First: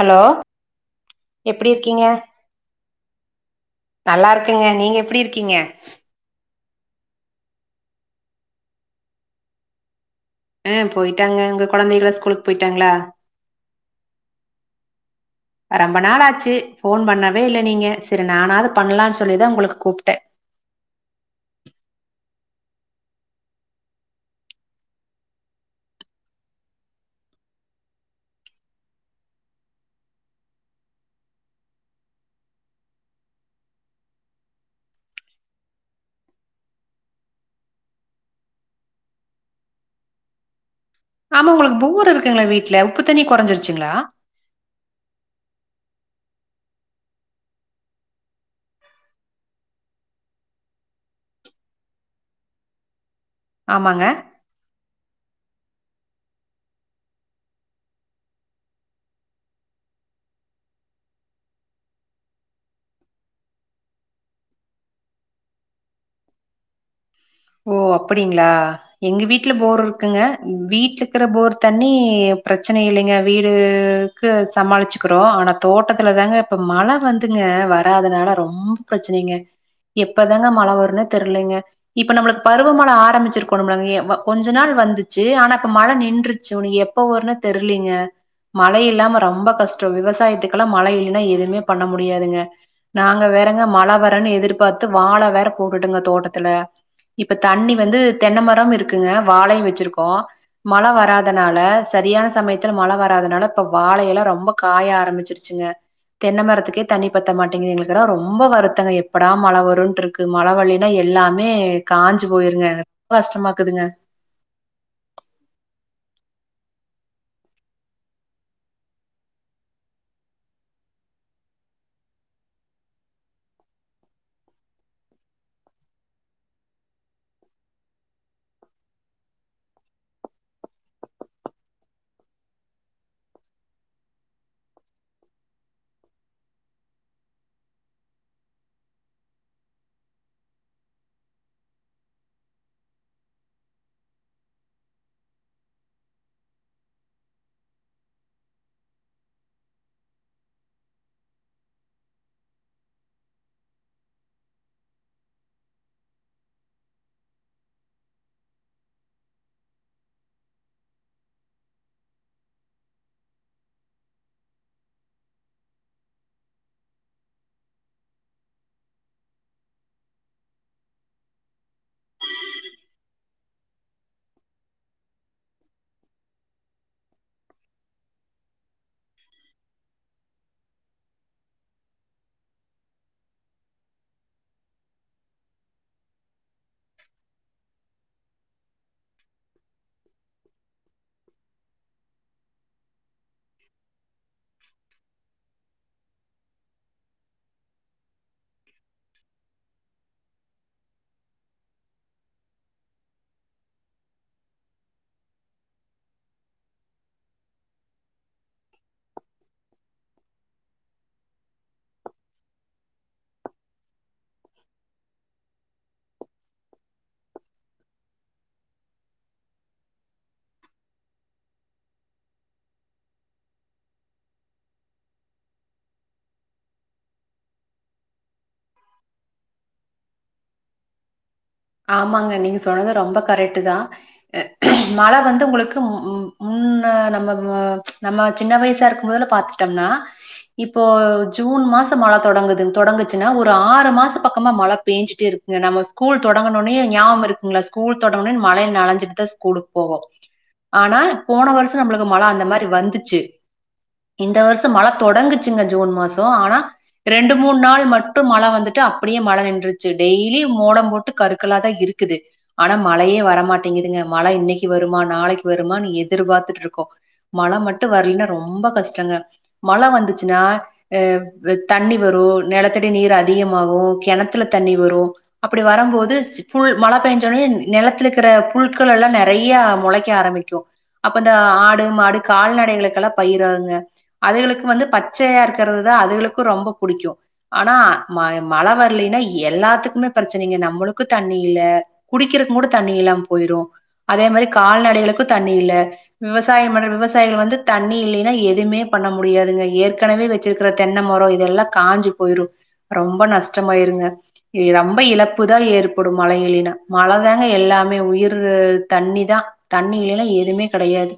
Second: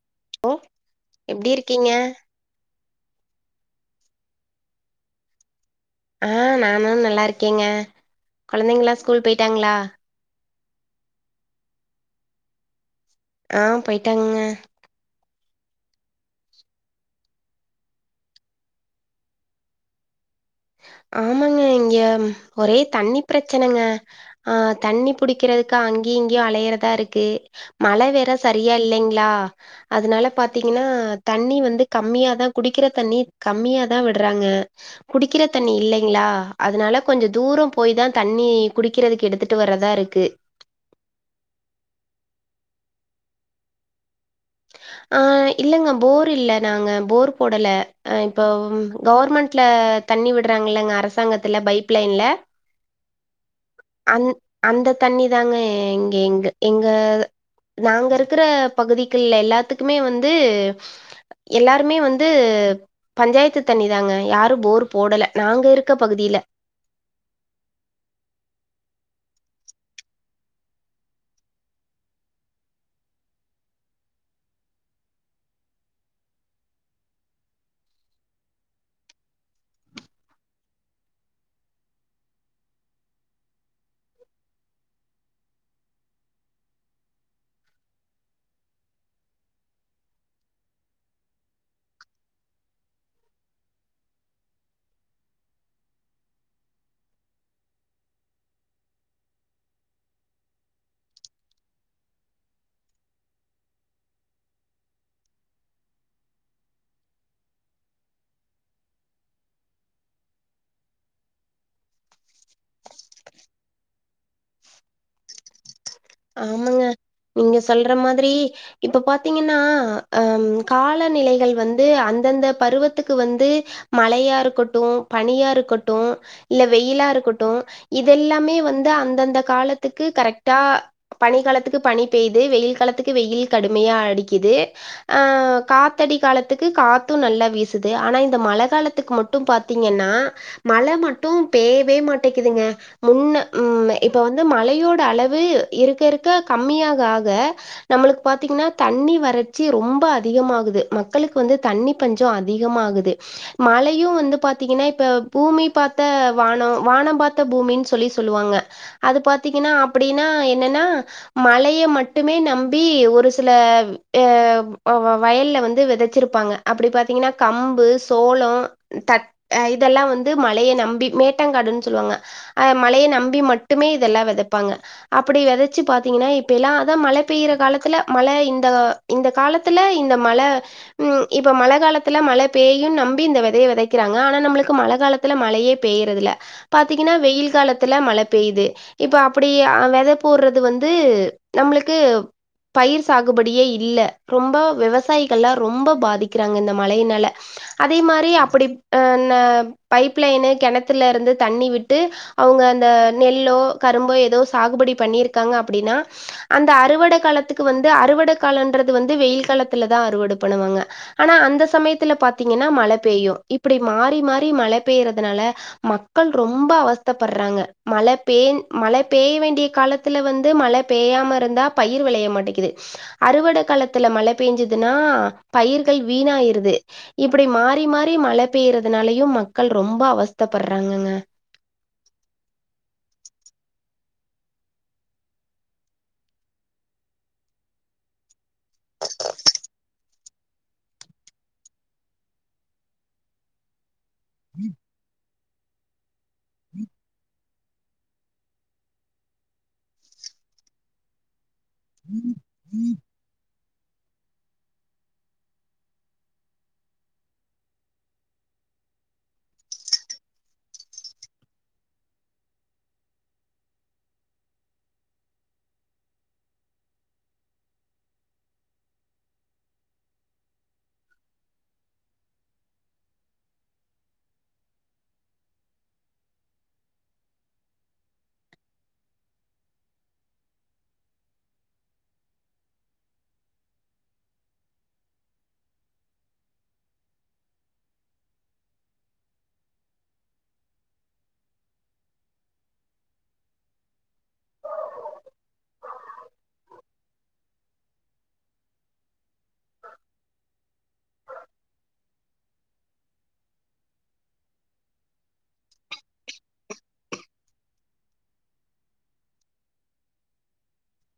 hello ஓ எப்பிடி இருக்கீங்க நல்லா இருக்கங்க நீங்க எப்பிடி இருக்கிங்க ஆ நானு நல்லா இருக்கேங்க குழந்தைங்களா ஸ்கூல் போய்ட்டாங்ளா அ போயிட்டாங்க உங்க கொழந்தைகளா ஸ்கூலுக்கு போய்ட்டாங்ளா ஆ போயிட்டாங்கங்க [inaudible] ரொம்ப நாளாச்சு ஃபோன் பண்ணவே இல்ல நீங்க சரி நானாது பண்ணலான் சொல்லிதா உங்கள கூப்ட்டே ஆமாங்க இங்க ஒரே தண்ணி பிரச்சனங்க ஆ தண்ணி புடிக்கறதுக்கு அங்கயு இங்கயு அலையறதா இருக்கு மழை வேற சரியா இல்லைங்ளா அதனால பாத்திங்கனா தண்ணி வந்து கம்மியாதா குடிக்கிற தண்ணி கம்மியா தா விடறாங்க குடிக்கிற தண்ணி இல்லைங்ளா அதனால கொஞ்ச தூரம் போய் தா தண்ணி குடிக்கிறதுக்கு எடுத்துட்டு வர்றதா இருக்கு ஆமா உங்களுக்கு போர் இருக்குங்ளா வீட்ல உப்பு தண்ணி கொறஞ்சிருச்சுங்ளா ஆ இல்லங்க போர் இல்ல நாங்க போர் போடல இப்போ கவர்மெண்ட்ல தண்ணி விடுறாங்களங்க அரசாங்கத்துல பைப் லைன்ல ஆமாங்க அந் அந்த தண்ணி தாங்க எங்க எங்க எங்க நாங்க இருக்கிற பகுதிகள்ல எல்லாத்துக்குமே வந்து எல்லாருமே வந்து பஞ்சாயத்து தண்ணிதாங்க யாரு போர் போடல நாங்க இருக்க பகுதியில [inaudible] ஓ அப்படிங்ளா எங்க வீட்ல போர் இருக்குங்க வீட்ல இருக்கிற போர் தண்ணி பிரச்சனை இல்லைங்க வீடுக்கு சமாளிச்சுக்கறோ ஆனா தோட்டத்துல தாங்க இப்ப மழை வந்துங்க வராதுனால ரொம்ப பிரச்சனைங்க எப்பதாங்க மழ வருன்னே தெர்லிங்க இப்ப நம்மளுக்கு பருவமழை ஆரம்பிச்சிருக்கோணும்ளங் அ கொஞ்ச நாள் வந்துச்சு ஆனா இப்ப மழை நின்றுச்சு உன் எப் எப்போ வருன்னே தெர்லிங்க மழை இல்லாம ரொம்ப கஷ்ட விவசாயத்துக்கெல்லா மழை இல்லன்னா எதுமே பண்ண முடியாதுங்க நாங்க வேறங்க மழை வரன் எதிர்பாத்து வாழ வேற போட்டுட்டங்க தோட்டத்துல இப்ப தண்ணி வந்து தென்னை மரம் இருக்குங்க வாழையு வெச்சிருக்கோ மழ வராதனால சரியான சமயத்துல மழ வராதுனால இப்ப வாழையெலா ரொம்ப காய ஆரம்பிச்சிருச்சுங்க தென்னை மரத்துக்கே தண்ணி பத்த மாட்டேங்குது எங்களுக்கெலா ரொம்ப வருத்தங்க எப்படா மழ வருன்ட்ருக்கு மழ வல்லினா எல்லாமே காஞ்சு போயிருங்க ரொம்ப கஷ்டமாக்குதுங்க ஆமங்க நீங்க சொல்ற மாதிரி இப்ப பாத்திங்கன்னா அ காலநிலைகள் வந்து அந் அந்தந்த பருவத்துக்கு வந்து மழையா இருக்கட்டு பனியா இருக்கட்டு இல்ல வெயிலா இருக் இருக்கட்டு இதெல்லாமே வந்து அந்தந்த காலத்துக்கு கரெக்டா பனிகாலத்துக்கு பனி பேய்து வெயில் காலத்துக்கு வெயில் கடுமையா அடிக்குது ஆ காத்த காலத்துக்கு காத்து நல்லா வீசுது ஆனா இந்த மழ காலத்துக்கு மட்டு பாத்திங்கன்னா மழ மட்டும் பேயவே மாட்டேங்குதுங்க முன்ன உ இப்ப வந்து மழையோட அளவு இருக்க இருக்க கம்மியாக ஆக நம்மளுக்கு பாத்திங்னா தண்ணி வறட்சி ரொம்ப அதிகமாகு து மக்களுக்கு வந்து தண்ணி பஞ்ச அதிகமாகுது மழையு வந்து பாத்திங்கனா இப்ப பூமி பாத்த வான வானம் பாத்த பூமின் சொல்லி சொல்லுவாங்க அது பாத்திங்கனா அப்டின்னா என்னனா மழைய மட்டுமே நம்பி ஒரு சில அ வ வயல்ல வந்து வெதச்சிருப்பாங்க அப்டி பாத்திங்னா கம்பு, சோள, தட் இதெல்லா வந்து ம ழைய நம்பி மேட்டங்காடுன் சொல்வாங்க அ மழைய நம்பி மட்டுமே இதெல்லா வெதப்பாங்க அப்பிடி வெதைச்சு பாத்திங்னா இப்பய்லா அதா மழை பெயிற காலத்துல மழை இந்த இந்த காலத்துல இந்த மழ இப்ப மழ காலத்துல மழை பேயுன் நம்பி இந்த வெதைய வெதைக்கறாங்க ஆனா நம்மளுக்கு மழ கால த்துல மழையே பேயறதுல பாத்திங்கனா வெயில் காலத்துல மழ பெய்து இப்ப அப்பிடி அ வெ த போடறது வந்து நம்மளுக்கு பயிர் சாகுபடியே இல்ல ரொம்ப விவசாயிகள்லா ரொம்ப பாதிக்கிறாங்க இந்த மழயினால அதே மாரி அப்படி அ ந பைப் லைனு கெணத்துல இருந்து தண்ணி விட்டு அவுங் க அந்த நெல்லோ கரும்போ எதோ சாகுபடி பண்ணிருக்காங்க அப்டின்னா அந்த அறுவட காலத்துக்கு வந்து அறுவட காலன்றது வந்து வெயில் காலத்துல தா அறுவட பண்ணுவாங்க ஆனா அந்த சமயத்தில பாத்தீங்கன்னா மழ பெய்யு இப்டி மாறி மாறி மழ பெய் யுறதுனால மக்கள் ரொம்ப அவஸ்தப்பர்றாங்க மழ பேய் மழ பெய்ய வேண்டிய காலத்தில வந்து மழ பெய்யாம இருந்தா பயிர் விளைய மாட்டேக்குது அறுவட காலத்தில மழ பெஞ்சது னா பயிர்கள் வீணாயிருது இப்படி மாறி மாறி மழ பெயறதுனாலயையு மக்கள் ரொம்ப அவஸ்தைப்பர்றாங்கங்க ஆமாங்க நீங்க சொன்னது ரொம்ப கரெக்ட்டுதா மழ வந்து உங்களுக்கு ம் முன் ன்ன நம்ம நம்ம சின்ன வயசா இருக்கும்போதல பாத்துட்டோம்னா இப்போ ஜூன் மாச மழ தொடங்குது தொடங்குச்சுன்னா ஒரு ஆறு மாச பக்கமா மழ பெஞ்சுட்டே இருக்குங்க நம ஸ்கூல் தொடங்கணுன்னுே ஞாபம் இருக்குங்களா ஸ்கூல் தொடங்கணுனு மழைய நனைஞ்சிட்டு தா ஸ்கூலுக்கு போவோ ஆனா போன வருஷ நம்மளுக்கு மழ அந்த மாரி வந்துச்சு இந்த வருஷ மழ தொடங்குச்சுங்க ஜூன் மாசோ ஆனா ரெண்டு மூண் நாள் மட்டு மழ வந்துட்டு அப்டியே மழ நின்றுருச்சு டெய்லி மோடம் போட் டு கருக்களாதா இருக்குது ஆனா மழையே வரமாட்டேங்குங்க மழ இன்னைக்கு வருமா நாளைக்கு வருமானு எது எதிர்பார்த்துட்ருக்கோ மழ மட்டு வரலன்னா ரொம்ப கஷ்டங்க மழை வந்துச்சுன்னா அ தண்ணி வரு நிலத்தடி நீர் அதிகமாகு கெணத்துல தண்ணி வரு அப்டி வர போது புல் மழ பெஞ்சோனே நிலத்துல இருக்கிற புல்க்கள் எல்லா நெறய மொளைக்க ஆரம்பிக்கு அப்ப இந்த ஆடு மாடு கால்நடைகளுக்கெல்லா பயிராங்க அதுகளுக்கு வந்து பச்சையா இருக்கிறதுதா அதுகளுக்கு ரொம்ப புடிக்கு ஆனா ம மழ வரலைன்னா எல்லாத்துக்குமே பிரச்சனைங்க நம் நம்மளுக்கு தண்ணி இல்ல குடிக்கிறதுக்குங்கூட தண்ணி இல்லாம போயிரு அதே மாதிரி கால்நடைகளுக்கு தண்ணி இல்ல விவசாய மண் விவசாயிகள் வந்து தண்ணி இல்லைன்னா எதுவுமே பண்ண முடியாதுங்க ஏற்கனவே வச்சிருக்கிற தென்னமரோ இதெல்லா காஞ்சி போயிரு ரொம்ப நஷ்டமாயிருங்க ரொம்ப இழப் ப்புதா ஏற்படு மழ இல்லனா மழ தாங்க எல்லாமே உயிர் தண்ணி தா தண்ணி இல்லனா எதுவுமே கெடையாது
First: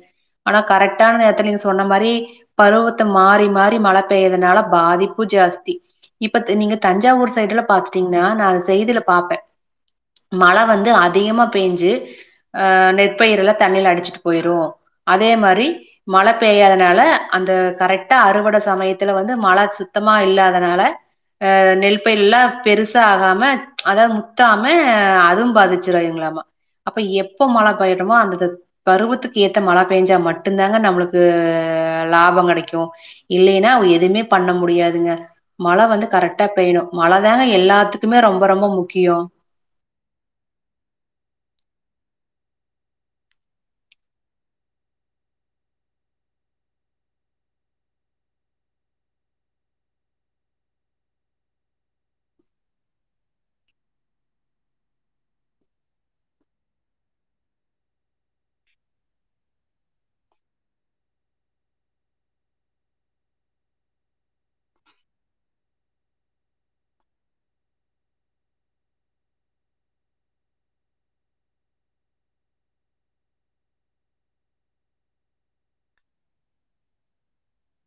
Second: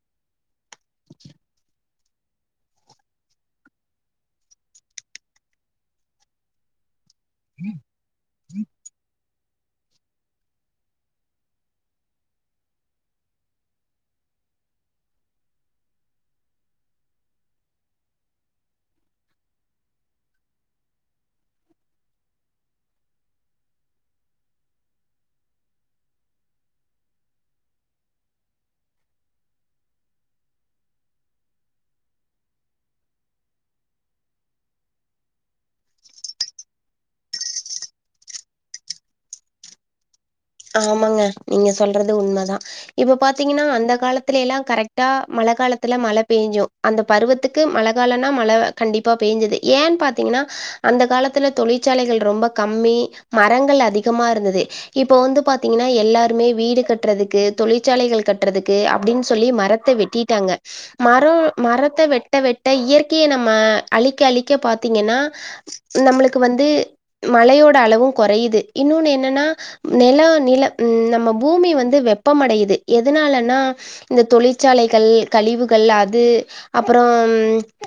ஆனா கரெக்டான நேரத்த நீங்க சொன்ன மாரி பருவத்த மாறி மாறி மழை பெய்யதுனால பாதிப்பு ஜாஸ்தி இப்ப நீங்க தஞ்சாவூர் சைட்ல பாத்துட்டீங்கன்னா நா செய்தியில பாப்பே மழ வந்து அதிகமா பெஞ்சு அ நெற்பயிரல தண்ணில அடிச்சிட்டு போயிரு அதே மாரி மழ பெய்யாதனால அந்த கரெக்டா அறுவடை சமயத்துல வந்து மழ சுத் சுத்தமா இல்ல அதனால அ நெல் பயர்ல்லா பெருசா ஆகாம அதாவது முத்தாம அது பாதிச்சுருங்களாமா அப்ப எப்ப மழ பெயறமோ அந்த பருவத்துக்கு ஏத்த மழை பெஞ்சா மட்டுந்தாங்க நம்மளுக்கு லாப கெடைக்கு இல்லைன்னா எதுவுமே பண்ண முடியாதுங்க மழ வந்து கரெக்டா பெய் மழதாங்க எல்லாத்துக்குமே ரொம்ப ரொம்ப முக்கியோ ஆமாங்க நீங்க சொல்றது உண்மதா இப்ப பாத்தீங்கன்னா அந்த காலத்துலலெல்லா கரெக்டா மழ மழ காலத்து மழ பெஞ்சு அந்த பருவத்துக்கு மழ காலனா மழ கண்டிப்பா பெஞ்சது ஏன்னு பாத்தீங்கன்னா அந்த காலத்துல தொழிற்சாலைகள் ரொம்ப கம்மி மரங்கள் அதிகமா இருந்தது இப்ப வந்து பாத்தீங்கன்னா எல்லாருமே வீடு கட்டுறதுக்கு தொழிற்சாலைகள் கட்டுறதுக்கு அப்படின்னு சொல்லி மரத்த வெட்டிட்டாங்க க மர மரத்த வெட்ட வெட்ட இயற்கையை நம்ம அழிக்க அழிக்க பாத்தீங்கன்னா நம்மளுக்கு வந்து மழையோட அளவு கொறையுது இன்னொன்னு என்னன்னா நெல நிலம் ம் நம்ம பூமி வந்து வெப்பமடையுது எதனாலனா இந்த தொழிற்சாலைகள் கல் கழிவுகள் அது அப்பறம்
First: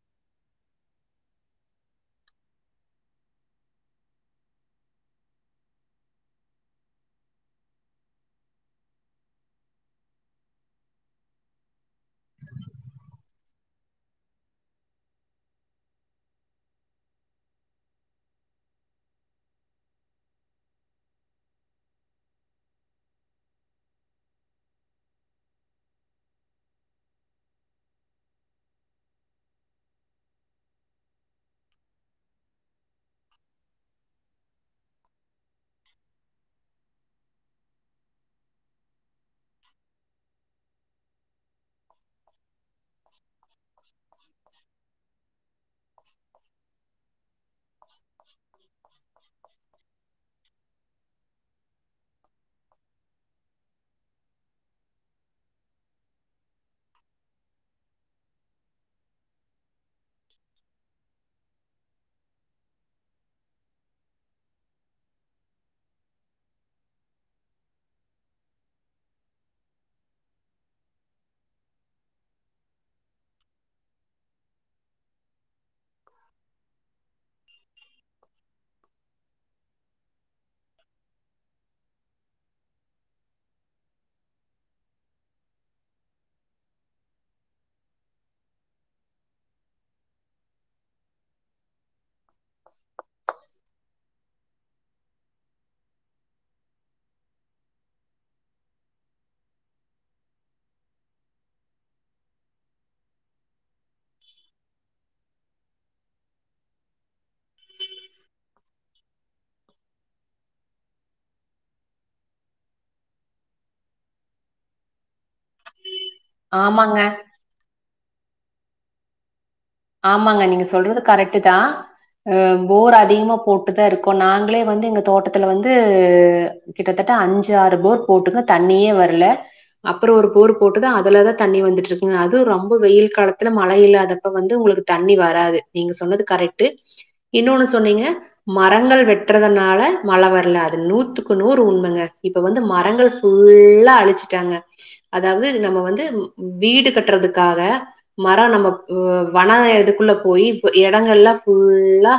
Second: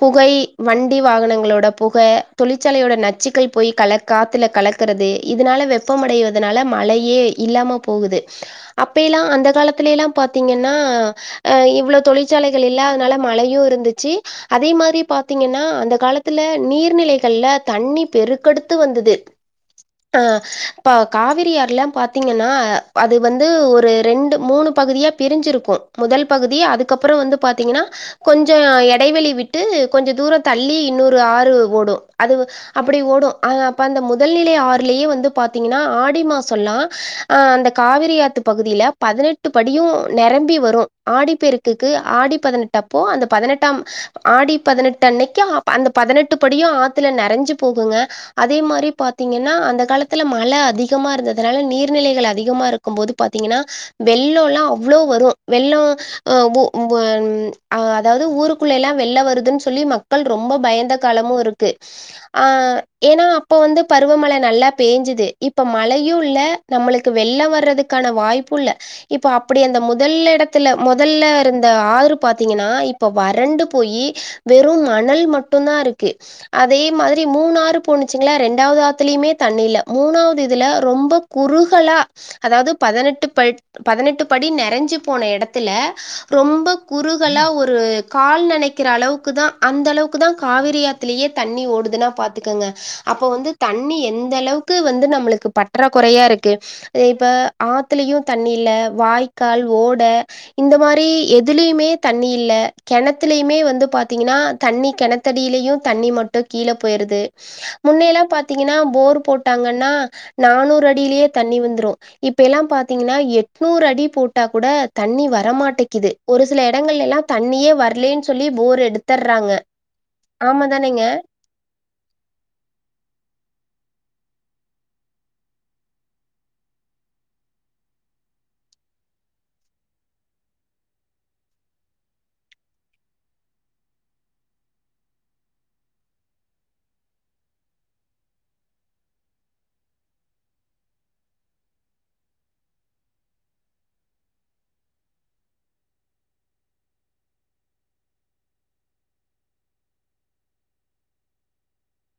புகை வண்டி வாகனங்களோட புக தொழிற் தொழிறச்சாலையோட நச்சுக்கல போய் கல காத்துல கலக்கிறது இதனால வெப்பம்மடைவதனால மழையேய் இல்லாம போகுது அப்பல்லா அந்த காலத்தில எல்லா பாார்த்தீங்கன்னா அ இவ்வளோ தொழிற்சா லைகள் இல்லாதனால மழையு இருந்துச்சு அதே மாரி பாத்தீங்கன்னா அந்த காலத்து நீர்நிலைகள் தண்ணி பெருக்கெடுத்து வந்தது அ ஆ காவிரியார்ல்லா பாத்த த்திங்கன்னா அ அது வந்து ஒரு ரெண்டு மூணு பகுதியா பிரிஞ்சிருக்கும் முதல் பகுதி அதுக்கப்புறம் வந்து பாத்தீங்கனனா கொஞ்ச இடைவெளி விட்டு கொஞ்ச தூரம் தள்ளி இன்னொரு ஆறு ஓடு அது அப்டி ஓடு அது அப்ப அந்த முதல்நிலை ஆறுலயே வந்து பாத்தீங்கன்னா ஆடிமாசெல்லா ஆ அந்த காவிரியாத்து பகுதியில பதினெட்டு படியு நெரம்பி வரும் ஆடிப்பருக்குக்கு ஆடி பதினெட்டு அப்போ அந்த பதினெட்டாம் ஆடி பதினெட்டு அன்னைக்கு அந்த பதினெட்டு படியும் ஆத் துல நெறஞ்சு போகுங்க அதே மாரி பாத்தீங்கன்னா அந்த காலத்துல மழ அதிகமா இருந்ததுனால நீர் நிலைகள் அதிகமா இருக்கும்போது பாத்தீங்கன்னா வெள்ளோலா அவ்ளோ வரு வெள்ளோ ஒ உ ஒன் அதாது ஊருகுள்ளேலா வெள்ளொ வருதுன் சொல்லி மக்கள் ரொம்ப பயந்த காலமு இருக்கு ஆ ஏன்னா அப்ப வந்து பருவமழ நல்லா பெஞ்சுது இப்ப மழயு இல்ல நம்முளுக்கு வெள்ளொ வர்றதுக்கான வாய்ப்பு இல்ல இப்ப அப்டி அந்த முதல்லெடத்துல முதல்லருந்த ஆறு பாத்தீங்கன்னா இப்ப வறண்டு போயி வெறு மணல் மட்டும் தா இருக்கு அ தே மாதிரி மூணு ஆறு போணுச்சுங்கள ரெண்டாவது ஆத்துலயுமே தண்ணி இல்ல மூணாவது இதுல ரொம்ப குறுகலா அதாது பதினெட்டு பட் பதினெட்டு படி நெறஞ்சு போன எடத்துல ரொம்ப குறுகலா ஒரு கால் நெனைக்குற அளவுக்குதா அந்த அளவுக்குதா காவிரியாத்துலயே தண்ணி ஓடுதுன்னா பாத்துக்கங்க அப்போ வந்து தண்ணி எந்த அளவுக்கு வந்து நம்முளுக்கு பற்றா குறையா இருக்கு இப்ப ஆத்துலயு தண்ணி இல்ல வாய்க்கால் ஓட இந்த மா ரி எதுலியுமே தண்ணி இல்ல கெணத்துலயுமே வந்து பாத்தீங்கன்னா தண்ணி கெணத்தடிலயு தண் ணி மட்டு கீழ போயிருது முன்னெல்லா பாத்தீங்கன்னா போர் போட்டாங்கன்னா நானூற் அடிலயே தண்ணி வந்துரு இப்பெல்லா பாத்தீங்கன்னா எட்நூறு அடி போட்டா கூட தண்ணி வரமாட்டெக் கிது ஒரு சில ஆமாங்க எடங்கள்லேலா தண்ணியே வர்லேன் சொல்லி போர் எடுத்தற்ராங்க ஆமங்க நீங்க சொல்றது கரெக்டுதா அ போர் அதிகமா போட்டுதா இருக்கோ நாங் ளே வந்து எங்க தோட்டத்துல வந்து கிட்டத்தட்ட அஞ்சு ஆறு போர் போட்டுகோ தண்ணியே வர்ல அப்புறோ ஒரு போர் போட்டுதா அதுலதா தண்ணி வந்துட்டுருக்குங்க அதும் ரொம்ப வெயில் காலத்துல மழை இல்லாதப்ப வந் து உங்குளுக்கு தண்ணி வராது நீங்க சொன்னது கரெக்டு இன்னோனு சொன்னீங்க மரங்கள் வெட்றத னால மழ வர்ல அது நூத்துக்கு நூறு உண்மங்க இப்ப வந்து மரங்கள் ஃபுல்லா அழிச்சுட்டாங்க அதாவ்து நம்ம வந்து வீடு கட்டுறதுகாக மரொ நம்ம ஓ வன இதுக்குள்ள போயி இப்ப எடங்கள்லா ஃபுல்லா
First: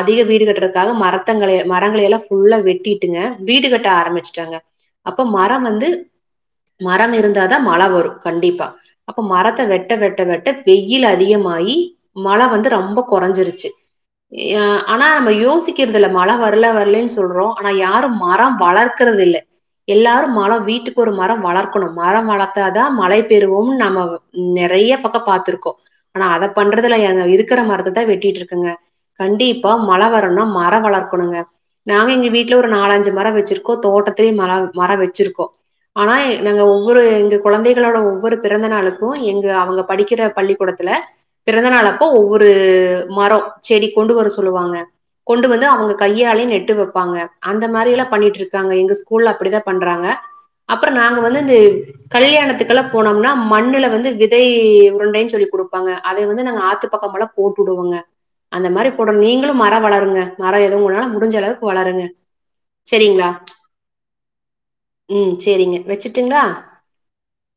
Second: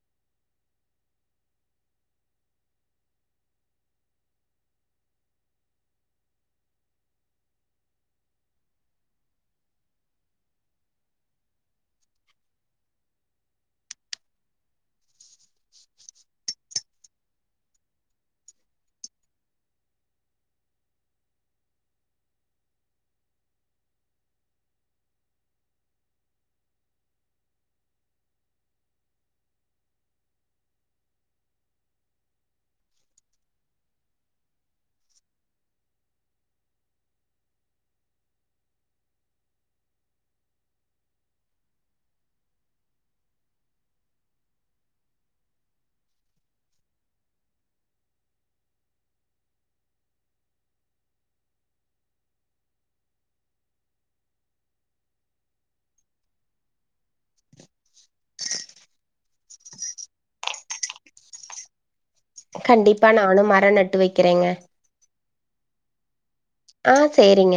அதிக வீடு கட்டுறதுகாக மரத்த ங்களைய மரங்களையல்லா ஃபுல்லா வெட்டிட்டுங்க வீடு கட்ட ஆரம்பிச்சுட்டாங்க அப்பொ மரொ வந்து மரம் இருந்தாதா மழ வரு கண்டிப்பா அப்ப மரத்த வெட்ட வெட்ட வெட்ட பெய் வெயில் அதிகமாயி மழ வந்து ரொம்ப கொறஞ்சுருச்சு ஆனா நம யோசிக்கிறது இல்ல மழ வர்ல வர்லேன் சொல்றோ ஆனா யாரு மரொ வளர்கறது இல்ல எல்லாரு மரொ வீட்டுக்கொரு மரொ வளர்கணு மரொ வளத்தாதா மழை பெறுவோம்னு நம்ம நெ றைய பக்கொ பாத்துருக்கோ ஆனா அத பண்றதுல்ல இருக்குற மரத்தத்தா வெட்டிட்ருகங்க கண்டிப்பா மழ வரணுனா மரொ வளர்கணுங்க நாங்க எங்க வீட்ல ஒரு நாலஞ்சு மரொ வெச்சுருகோ தோட்டத்துலயு மரொ மரொ வெச்சுருகோ ஆனா நாங்க ஒவ்வொரு எங்க கொழந்தைகளோட ஒவ்வொரு பிறந்த நாளுக்கு எங்க அவங்க படிக்கிற பள்ளிகூடத் ல பிறந்த நாள் அப்ப ஒவ்வொரு மரொ செடி கொண்டு வர சொல்லுவாங்க கொண்டு வந்து அவுங்க கையாலே நெட்டு வெப்பாங்க அந்த மாரிலா பண்ணிட்ருக்காங்க எங்க ஸ்கூல்ல அப்டிதா பண்றாங்க அப்புறோ நாங்க வந்து இந்த கல்யாணத்துகல்லா போனோம்னா மண்ணுல வந்து விதை உருண்டைன் சொல்லி குடு பாங்க அத வந்து நாங்க ஆத்து பக்கொலா போட்டுடுவோங்க அந்த மாரி போடனு நீங்களு மரொ வளருங்க மரொ எதும் உங்கானால முடிஞ்ச அளவுக்கு வளருங்க கண்டிப்பா செரிங்ளா நானு மரோ நட்டு வைக்கிறேங்க ம் சேரிங்க வெச்சுர்டுங்ளா ஆ சேரிங்க